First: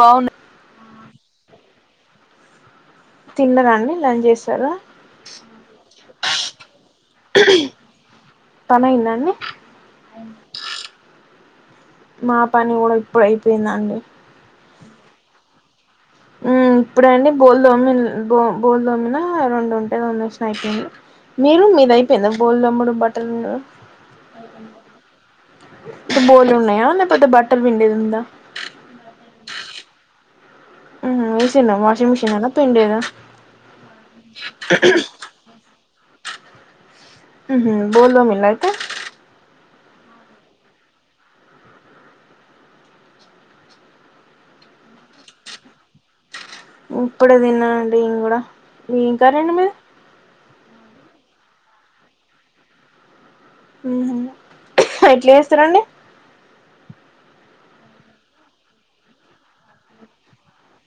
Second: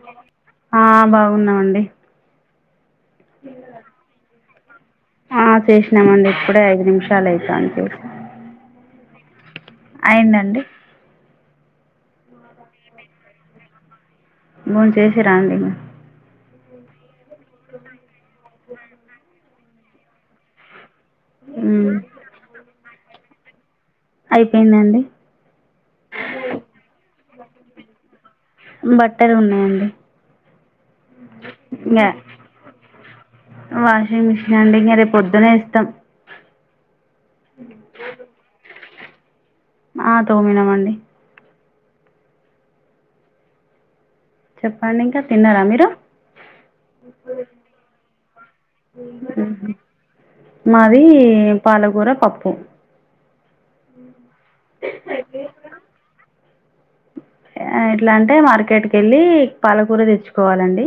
బావున్న ఆ బాగున్నామండి. తిన్నరాండి. [unintelligible] చాల ఆ చేసిన్యామండి. ఇప్పుడే ఐదు నిమిషాలు అయితాంది. ఇప్పుడు నువ్వు అయ్యిందండి. మా పని కూడా ఇప్పుడు అయిపోయిందండి. బొంచేసారాండి. మీ హ్మ్ ఇప్పుడెండి. బోల్దోమిన్ బోమ్, బోల్దోమినా రెండు ఉం [unintelligible] తోమెస్న అయిపోయినాయి గా మీరు మ్మ్ మీదైయిపోయింద, బోల్తోమ్మడం బట్ట్ తన్నా అయిపోయిందండి బోల్లు ఉన్నాయా లేకపోతే బట్టలు పిండెది. ఉంద ఇన్గా వాషింగ్ మిషనేనా పిండేదా వాషింగ్ మిషనా అండి. ఇంగ రేపొద్దునే ఇస్తాం. హుహ్మ్, బోల్ల్తోమిలైతే ఆ తోమీనామండి. చెప్పండి. ఇంకా తిన్నారా మీరు హ్మ్ ఇప్పుడే తిన్నా అండి. ఇం కూడా మీఇంకారెండి. మీరు మేమ్ పాలకూర పప్పు హ్మ్ హుహ్ ఎట్లేస్తారండి. ఆ ఎట్లా అంటే, మార్కెట్ కెళ్ళి పాలకూర తెచ్చుకోవాలండి.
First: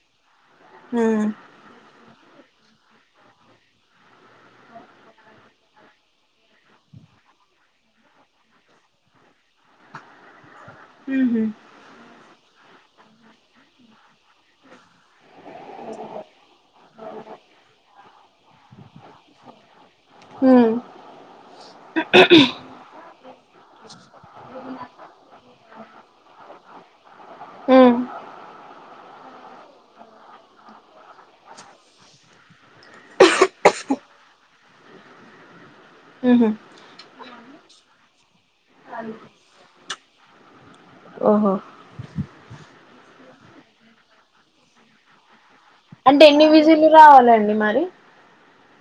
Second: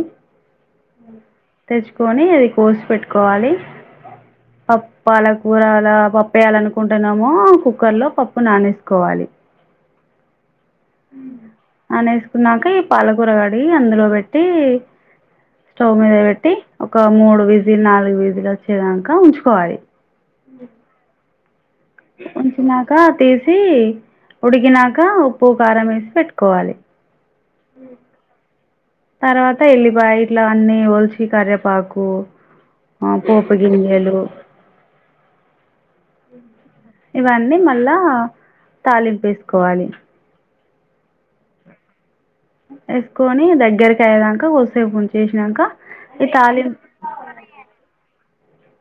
ఉమ్ తెచ్చుకోని అది పోస్ పెట్టుకోవాలి, పప్ప్ పాలకూరల పప్పేయాలనుకుంటున్నామో, కుక్కర్ లో పప్పు నానేసుకోవాలి. ఉహు అన్నే వేసుకున్నాక, ఇప్ పాలకూరగాడిగి అందులో వెట్ ట్టి స్టవ్ మీద పెట్టి ఒక మూడు విజిల్, నాలుగు విజిలు వచ్చేదాంక ఉంచుకోవాలి. హమ్ ఉంచినాక తీసి ఉడికిినక ఉప్పు కారం వేసి పెట్టుకోవాలి ఉమ్ తర్వాత అంత వెళ్ళిపోయే ఇట్లా అన్ని ఓలసి కరేపాకు ఆ పోపు గింజలు ఉహం ఇవన్నీ మళ్ళా తాలింపూ వేసుకోవాలి ఓహో వేసుకొని దగ్గరకి అయేదాక కొసేపు ఉంచేశ్నక అంటే ఎన్ని విజిలు రావాలండి మరి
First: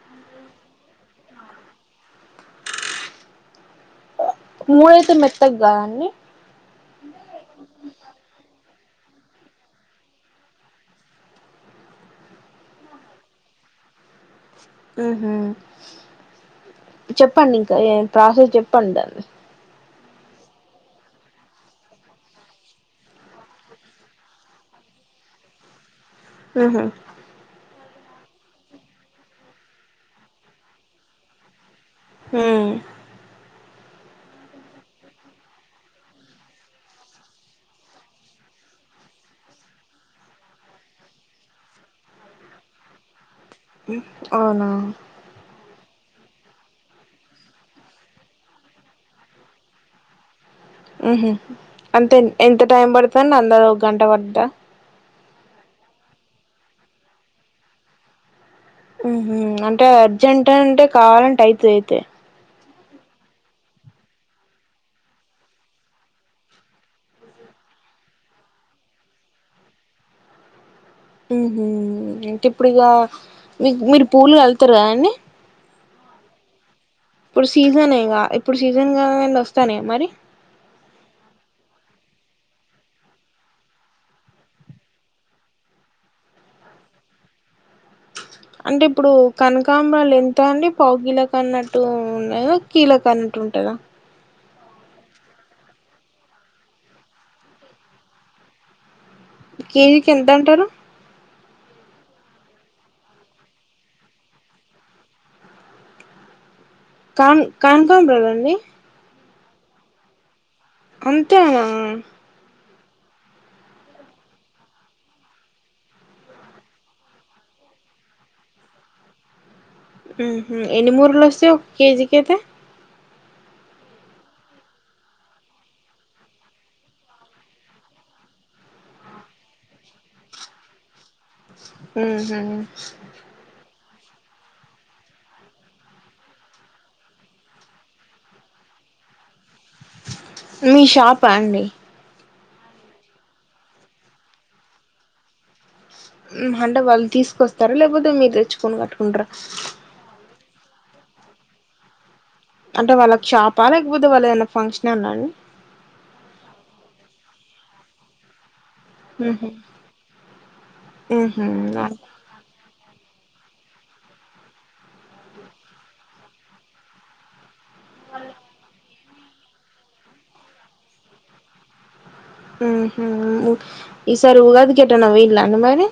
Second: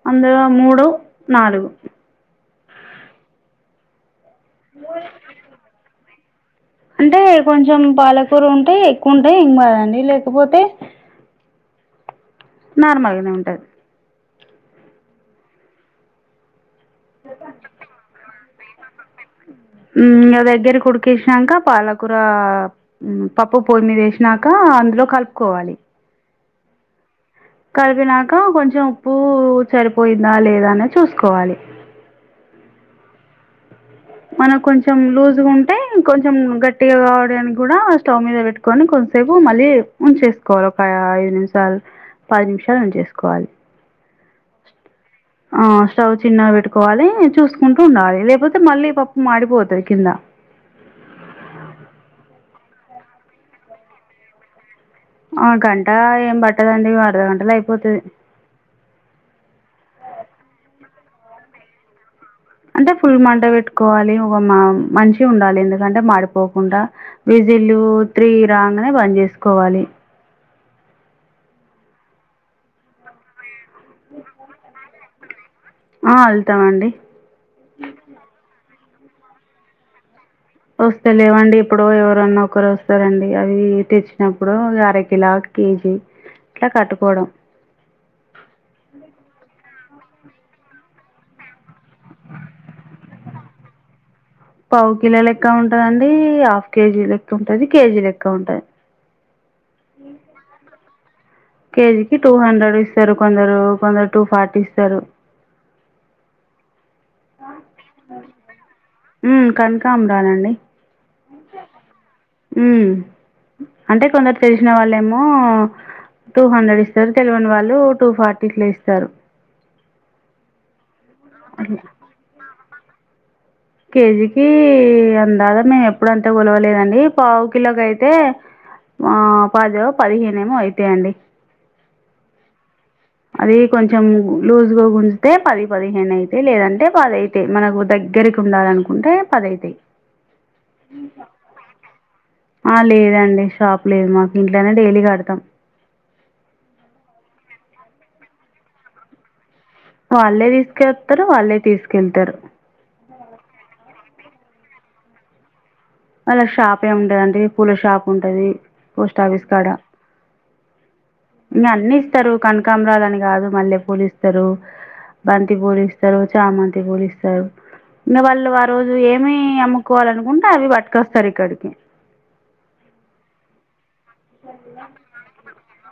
అందులో మూడు నాలుగు మూడైతే మెత్తగకాద అండి అంటే కొంచెం పాలకూర ఉంటే ఎక్కువ ఉంటె ఎంకదండి లేకపోతే నార్మల్గానే ఉంటుంది ఆహా చెప్పండి ఇంకా ప్రాసెస్ చెప్ప పండన్ దగ్గర డికేసినాక పాలకూర పప్పు పొయ్యి మీద వేసినాక అందులో కలుపుకోవాలి ఉహు కలిపినాక కొంచెం ఉప్పు సరిపోయిందా లేదా అనే చూసుకోవాలి హమ్ మనకు కొంచెం లూజ్ ఉంటే కొంచెం గట్టిగా కావడానికి కూడా స్టవ్ మీద పెట్టుకొని కొంచంసేపు మళ్ళీ ఉంచేసుకోవాలి ఒక ఐదు నిమిషాలు పాది నిమిషాలు ఉంచేసుకోవాలి అవునా ఆ స్టవ్ చిన్నగా పెట్టుకోవాలి చూసుకుంటూ ఉండాలి లేకపోతే మళ్ళీ పప్పు మాడిపోతుంది కింద ఉహ అంతే ఎంత టైం పడుతుండి అంద ఒక గంట పడ్తదా ఆ గంట ఏం పట్టదండి అర్ధ గంటల అయిపోతుది అంటే అర్జెంటట్ అంటే కావాలంటే అయితే అయితే అంటే ఫుల్ మంట పెట్టుకోవాలి ఒక మా మంచి ఉండాలి ఎందుకంటే మాడిపోకుండా విజిల్లు త్రీ రాగానే బంద్ చేసుకోవాలి ఉహం ఇంక ఇప్పుడు ఇగ మీ మీరు పూలు వెళ్తారుాద అడి [inaudible] ఆ అలూతం అండి ఇపుడు సీజనే ఇగ ఇపుడు సీజ నిజంగా వస్తానే మరి [inaudible] వస్తాలేవండి ఇప్పుడు ఎవరున్నా ఒకరు వస్తారండి అవి తెచ్చినప్పుడు అరకిలా కేజీ ఇలా కట్టుకోవడం అంటే ఇప్పుడు కనుక కాంబ్రాలు ఎంత అండి పావుకిలకు అన్నట్టు ఉండదా కీలకు అన్నట్టు ఉంటుందా పావు కిలో లెక్క ఉంటదండి హాఫ్ కేజీ లెక్క ఉంటంది కేజీ లెక్క ఉంటది కేజీకి ఎంత అంటారు కేజీకి టూ హండ్రెడ్ ఇస్తారు కొందరు కొందరు టూ ఫార్టీ ఇస్తారు కాన్ కాన్కాం్రాాలండి [inaudible] కనకామరాలండి అంతేనా హుమ్ అంటే కొందరు తెలిసిన వాళ్ళేమో టూ హండ్రెడ్ ఇస్తారు తెలివని వాళ్ళు టూ ఫార్టీ ఇట్ల ఇస్తారు ఇని మూరు తులసి ఒక కేజీ కతే కేజీకి అందాదా మేము ఎప్పుడంతా గొలవలేదండి పావు కిలోకి అయితే ఆ పాదో పదిహేనే ఏమో అయితాయండి ఊహూ అది కొంచెం లూజ్గా గుంజుతే పది పదిహేను అయితయి లేదంటే పది అవుతయి మనకు దగ్గరికి ఉండాలనుకుంటే పది అవుతాయి మీ షాపా అండి ఆ లేదండి షాప్ లేదు మాకు ఇంట్లోనే డైలీ కడతాం అంటే వాళ్ళు తీసుకొస్తారా లేకపోతే మీరు తెచ్చుకొని కట్టుకుంటార వాళ్ళే తీసుకెతారు వాళ్ళే తీసుకెళ్తారు అంటే వాళ్ళకి షాప్ ఆ లేకపోతే అందువల్ల ఏదైనా ఫంక్షన్ ఉన్నాండి అళ్ షాప్ ఏ ఉంటదండి పూల షాప్ ఉంటది పోస్టఆఫీస్ ఉహు కాడ ఉహు ఇక అన్ని ఇస్తారు కనకామరాలు అన్నీ కాదు మల్లె పూలిస్తారు బంతి పూలిస్తారు చామంతి పూలిస్తారు [unintelligible] ఏమి అమ్ముకోవాలనుకుంటే అవి పట్ట కస్తార క ఇక్కడికి అహా ఈసారి ఉగాది కేటనా వీలే అ మరి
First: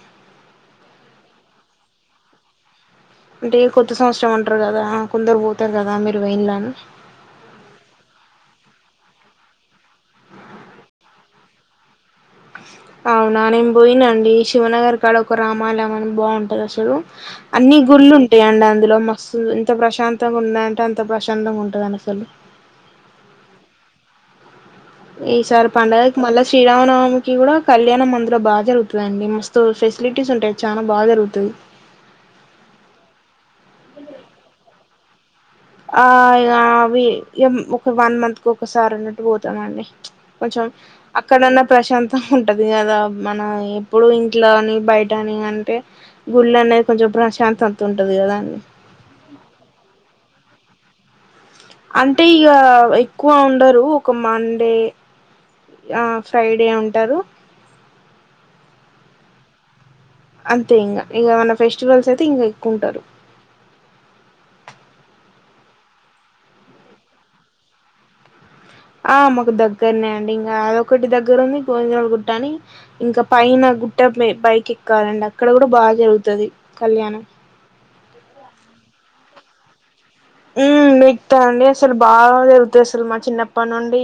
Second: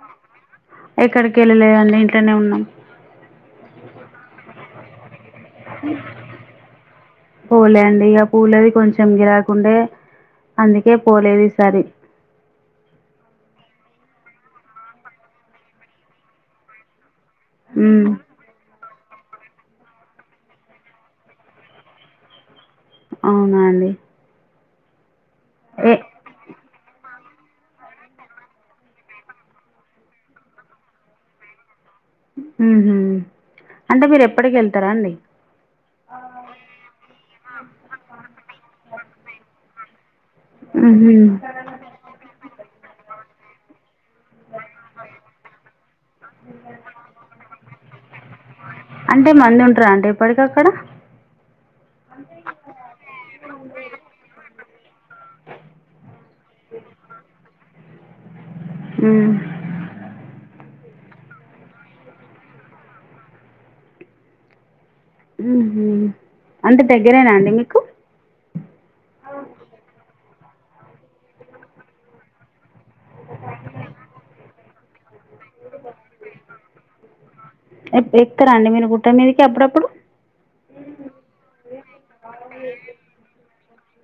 ఎక్కడికి వెళ్ళలేదండి ఇంట్లోనే ఉన్నాం అంటే కొత్త సంవత్సరం ఉంటారు కదా కొందరు పోతారు కదా మీరు వెయిన్లా అని పూలవి కొంచెం గిరాకుండే అందుకే పోలేదు ఈసారి అవునా నేను పోయినండి శివనగర్ కాడ ఒక రామాలయం అని బాగుంటది అసలు అన్నిీ మ్మ్ గుళ్ళు ఉంటాయి అండి అందులో ఇంత ప్రశాంతంగా ఉన్నంటే అంత ప్రశాంతంగా ఉంటుందని అసలు అవునా అండి ఈ సార్ ఏ పంండగకి మళ్ళీ శ్రీరామనవమికి కూడా కళ్యాణం మందులో బాగా జరుగుతుందిండి మస్తు ఫెసిలిటీస్ ఉంటాయి చాలా బాగా జరుగుతుంది ఉహు అంటే మీరు ఎప్పటికి వెళ్తారా అండి ఆ ఇ అవి ఒక వన్ మంత్ కు ఒకసారి సారన్నట్టు పోతా అండి కొంచెం మ్హూ అక్కడన్నా ప్రశాంతం ఉంటది కదా మన ఈ ఇప్పుడు ఇంట్లో అని బయట అని అంటే గుళ్ళ అనేది కొంచెం ప్రశాంత త ఉంటది కదాండి అంటే మంది ఉంటారా అండి ఎప్పటికి అక్కడ అంటే ఇగ ఎక్కువ ఉండరు ఒక మండే ఆ ఫ్రైడే ఉంటారు ఉమ్మ్ అంతే ఇంగ ఇగేమన్నా ఫెస్టివల్స్ అయితే ఇంకా ఎక్కువుంటారు ఊహూ అంటే దగ్గరేనా అండి మీకు ఆ మాకు దగ్గరనే అండి గ అదొకటి దగ్గరుంది గోవిందరాజులు గుట్ట అని ఇంకా పైన గుట్టట్లే పైకి క్కాలండి అక్కడ కూడా బా జరుగుతది కళ్యాణం ఎక్కరా అండి మీరు గుట్ట మీదకి ఎప్పుడప్పుడు ఉమ్ ఎక్కుతా అండి అసలు బాగా జరుగుతాయి అసలు మా చిన్నప్పటి నుండి డి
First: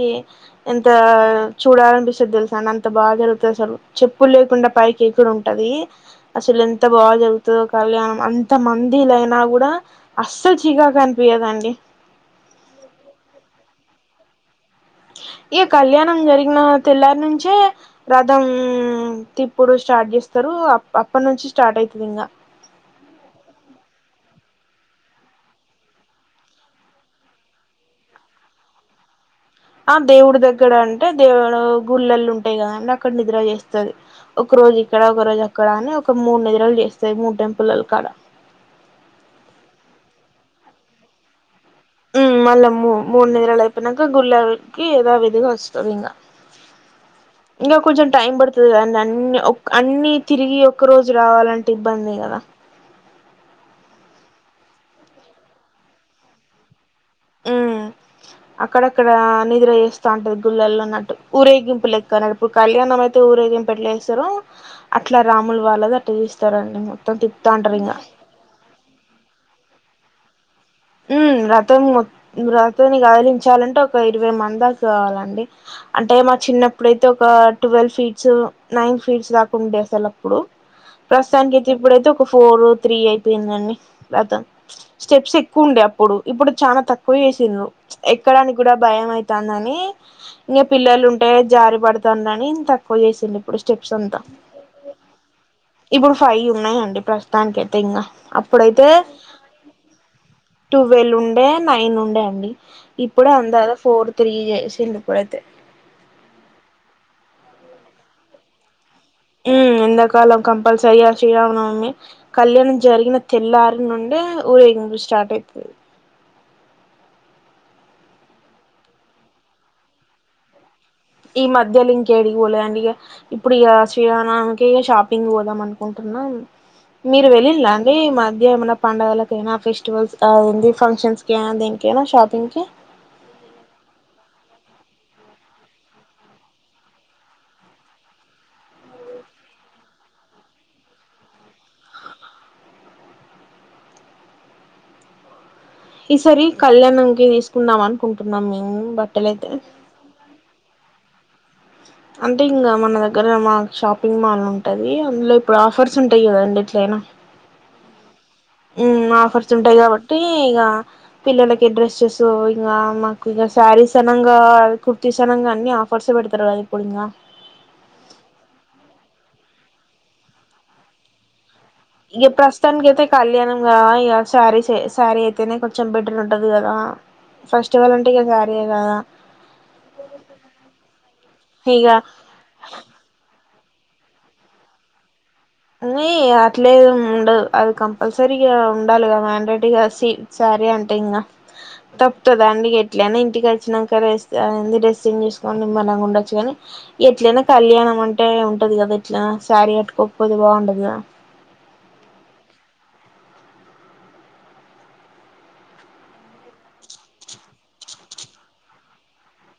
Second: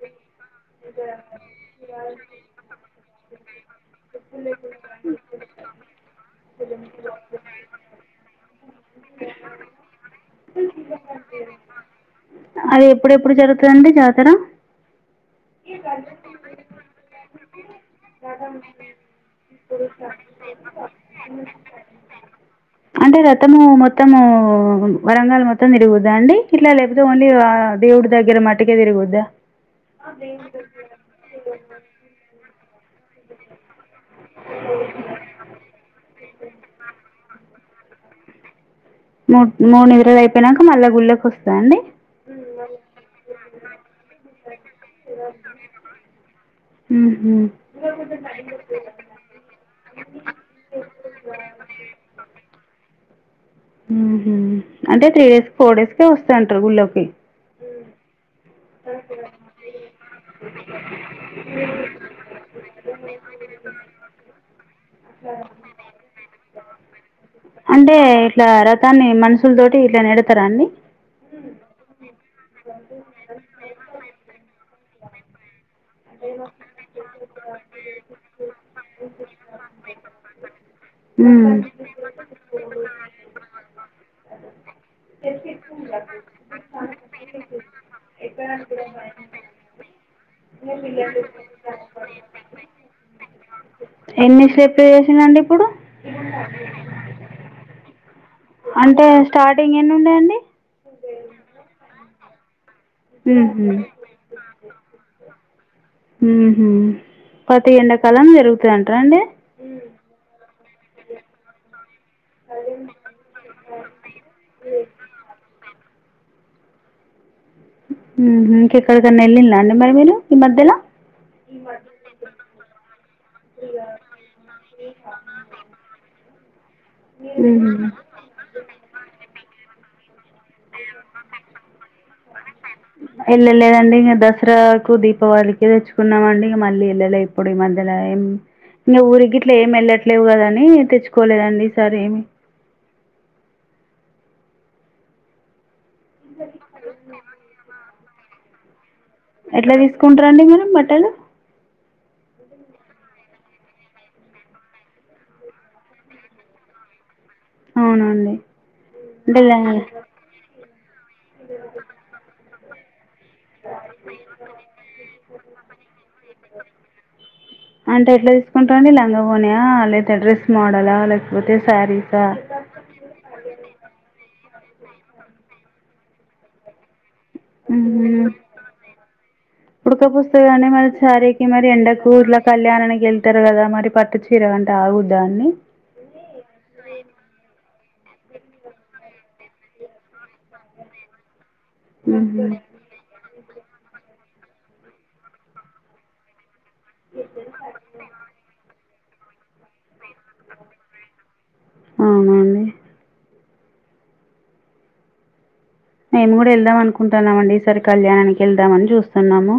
ఎంత చూడాలనిపిస్తది తెలుసాండి అంత త బా జరుగుత అసలు చెప్పు లేకుండా పైకి ఎక్కుడుంటది అసలు ఎంత బాగా జరుగుతదో కళ్యాణం అంత మందిలైనా కూడా అస్సలు చికాకని పియ్యదండి అది ఎప్పుడెప్పుడు జరుగుతదండి జాతర ఈ కళ్యాణం జరిగిన తెల్లారి నుంచే రథం తిప్పుడు స్టార్ట్ చేస్తారు అప్ అప్పటి నుంచి స్టార్ట్ ఐతుదింగ అంటే రథము మొత్తము వరంగల్ మొత్తం తిరుగుద్దా అండి ఇట్లా లేకపోతే ఓన్లీ దేవుడి దగ్గర మట్టుకే తిరుగుద్దా ఆ దేవుడి దగ్గర అంటే దేవు లో గుళ్ళలు ఉంటాయి కదా అండి అక్కడ నిద్ర చేస్ తుంది ఒక రోజు ఇక్కడ ఒక రోజు అక్కడ అని ఒక మూడు నిద్రలు చేస్తాయి మూడు టెం పుల్లల్ కాడ మూడు మూడు నిద్రలు అయిపోయినాక మళ్ళా గుళ్ళోకొస్ మ్ మళ్ళా మూ మూడు నిదరలు అయిపోయినాక గుళ్ళకి యాధావిధిగా వస్తుంది ఇంకా హుహు. ఇంకా కొంచెం టైం పడుతుంది కదా అన్ని అన్ని తిరిగి ఒక్క రోజు రావాలంటే ఇబ్బంది కదా అంటే త్రీ డేస్ ఫోర్ డేస్ కే వస్తాయంటారు గుళ్ళోకి ఉమ్ అక్కడక్కడ నిద్ర చేస్తాంటది గుళ్ళల్లో అన్నట్టు ఊరేగింపు లెక్కన ఇప్పుడు కళ్యాణం అయితే ఊరేగింపు ఎట్లు చేస్ హీరో అట్లా రాములు వాళ్ళది అట్ట చూస్తరుండి మ అంటే ఇట్లా రథాన్ని మనుషుల తోటి ఇట్లా నడి తరా అండి మ్మ్ రథం మొ రథాన్ని కదిలించాలంటే ఒక ఇరవై మంది దాకా కావాలండి అంటే మా చిన్నప్పుడైతే ఒక ట్వెల్వ్ ఫీట్స్ నైన్ ఫీట్స్ దాకా ఉండే అసలు అప్పుడు ప్రస్తుతానికి హ్మ్. అయితే ఇప్పుడైతే ఒక ఫోర్ త్రీ అయిపోయిందండి రథం స్టెప్స్ ఎ క్కుండే అప్పుడు ఇప్పుడు చానా తక్కువ చేసిండ్రు ఎక్కడానికి కూడా భయం ఐతాందిని ఇంకా పిల్లలు ఉంటే జారి పడుతుండని తక్కువ చేసిండు ఇప్పుడు స్టెప్స్ అంతా ఎన్ని స్టెప్లు చేసిండండి ఇప్పుడు ఇప్పుడు ఫైవ్ ఉన్నాయండి ప్రస్ దానికైతే ఇంగా అప్పుడైతే అంటే స్టార్టింగ్ ఎన్ని ఉండే అండి ట్వెల్వ్ ఉండే నైన్ ఉండే అండి ఇప్పుడు అందరూ ఊహు ఫోర్ త్రీ చేసిండు ఇప్పుడైతే ఉంహ్ పతి ఎెడా కాలం జరుగుతంటార అండి ఉం ఎండకాలం కంపల్సరిగా శ్రీరామ నవమి కళ్యాణం జరిగిన తెల్లారి నుండే ఊరేగింపు స్టార్ట్ అయితుది మ్ ఇంకెక్కడికన్నా వెళ్ళిన్రా అండి మరి మీరు ఈ మధ్యలో ఈ మధ్యల ఇంకేడి పోలేండిక ఇప్పుడు ఇక శ్రీరామా నవమికి షాపింగ్ పోదాం అనుకుంటున్నా మీరు వెళ్ళిలా ఊహు అండి ఈ మధ్యమేన పండుగల నా ఫెస్టివల్స్ ఆ డి ఫంక్షన్స్కి దేనిక షాపింగ్ కి కు దీపావళికిె తెచ్చుకున్నామండి ఇ మళ్ళీ వెళ్ళలే ఇప్పుడు ఈ మధ్యలో ఇంక ఊరి ఇట్లా ఏమి వెళ్ళట్లేవు కదాని తెచ్చుకోలేదండి ఈసారి ఏమి ఈసరి కళ్యాణం కి తీసుకుందాంని కుంటున్నాం మేము బట్ ఎట్లా తీస్కుంటారండి మీరు మటన్? అంటే ఇంగ మన దగ్గర మా షాపింగ్ మాల్ ఉంటది అందులో ఇప్పుడు ఆఫర్స్ ఉంటాయ్ గదండి ఏట్లయ్నా అవునాండి ఉమ్ ఆఫర్స్ ఉంటాయ్ గాబట్టి ఇగా పిల్లల్కి డ్రెస్సెస్సు ఇంగ్ ఆ మా ఇగా శారీస్ అనంగా కుర్తీస్ అనంగా అన్ని ఆఫర్స్ పెడ్తారు గదా ఇప్పుడు ఇంకా లంగావోణా య లేతే డ్రెస్ మోడల్ ఆ లేకపోతే శారీసా ఇగ ప్రస్తుతన్కాయ్థె కళ్యాణంగా ఇగ శారీసే శారీ అయితేనే కొంచెం బెటర్ ఉంటది గదా ఉహుమ్ ఉడుక పోస్తదికానే మరి శారీకి మరి ఇగ ఎండకూ ఇట్లా కళ్యాణానికి వెల్తే గదా మరి పట్టు చీరంట ఆగుద్దాని ని అట్లేమ్ ఉండదు అది కం పల్సరీగా ఉండాల్గా మ్యాండెడ్గా సి సారీ అంటే ఇంగా ఉహు తప్తాదాన్డి ఎట్లయ్నా ఇన్ ఇంటికి వచ్చినాన్క రెస్ట్ ఆ య్నది డ్రెస్సింగ్ చేస్కొని నిమ్మాలంగా ఉండొచ్చు గాని ఎట్లయ్నా కళ్యాణం అంటే ఉంటది గదా ట్లా శారీ కట్కో పొదెబావుండద్గా అవునన్డి మేము కూడా వెళ్దాం అనుకొంటున్నామండి ఈసారి కళ్యాణానికి వెళ్దామని జూస్తున్నాము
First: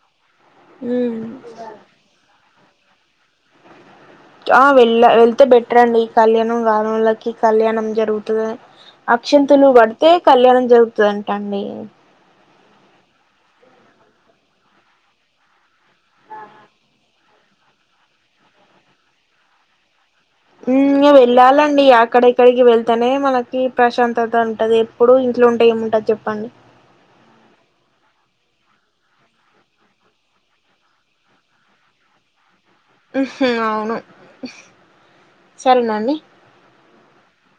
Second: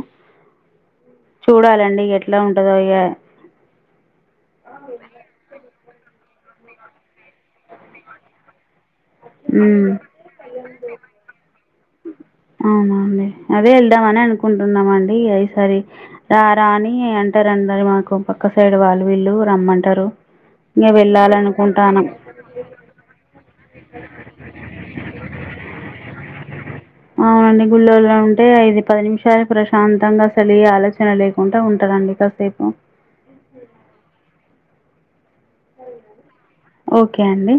మ్మ్ చూడాలండి ఎట్లా ఉంట్ ట్ దో ఇగ ఆ వెళ్ళ వెళ్తే బెట్ ట్రండి కళ్యాణంగానోళ్ళకి కళ్యాణం జరుగుతదా అక్షింతులు ఉమ్ కడ్తే కళ్యాణం జరుగుతదంట అండి. అవునా అండి అదే వెళ్దామని అనే అనుకుంటున్నామన్డి ఇగ ఈసారి రా రాని అంటార్ అందరూ మా కొంపా పక్క సైడ్ వాళ్ళు వీళ్ళు రమంటారు. ఉమ్ వెళ్ళాలండి అక్కడక్కడికి వెళ్తేనే మనకి ప్ర. ప్రశాంతాత ఉంటది ఎప్పుడు ఇంట్లో ఉంటే ఏముంటంది. చెప్పన్డి. అవునండి గుళ్ళోల్లో ఉంటే ఐదు పది నిమిషాలు ప్రశాంతంగా అసలీ ఏ ఆలోచన లేకుండా ఉంటదండి కాసేపు. ఇహ్ అవును. సరేనా అండి. ఒకే అండి.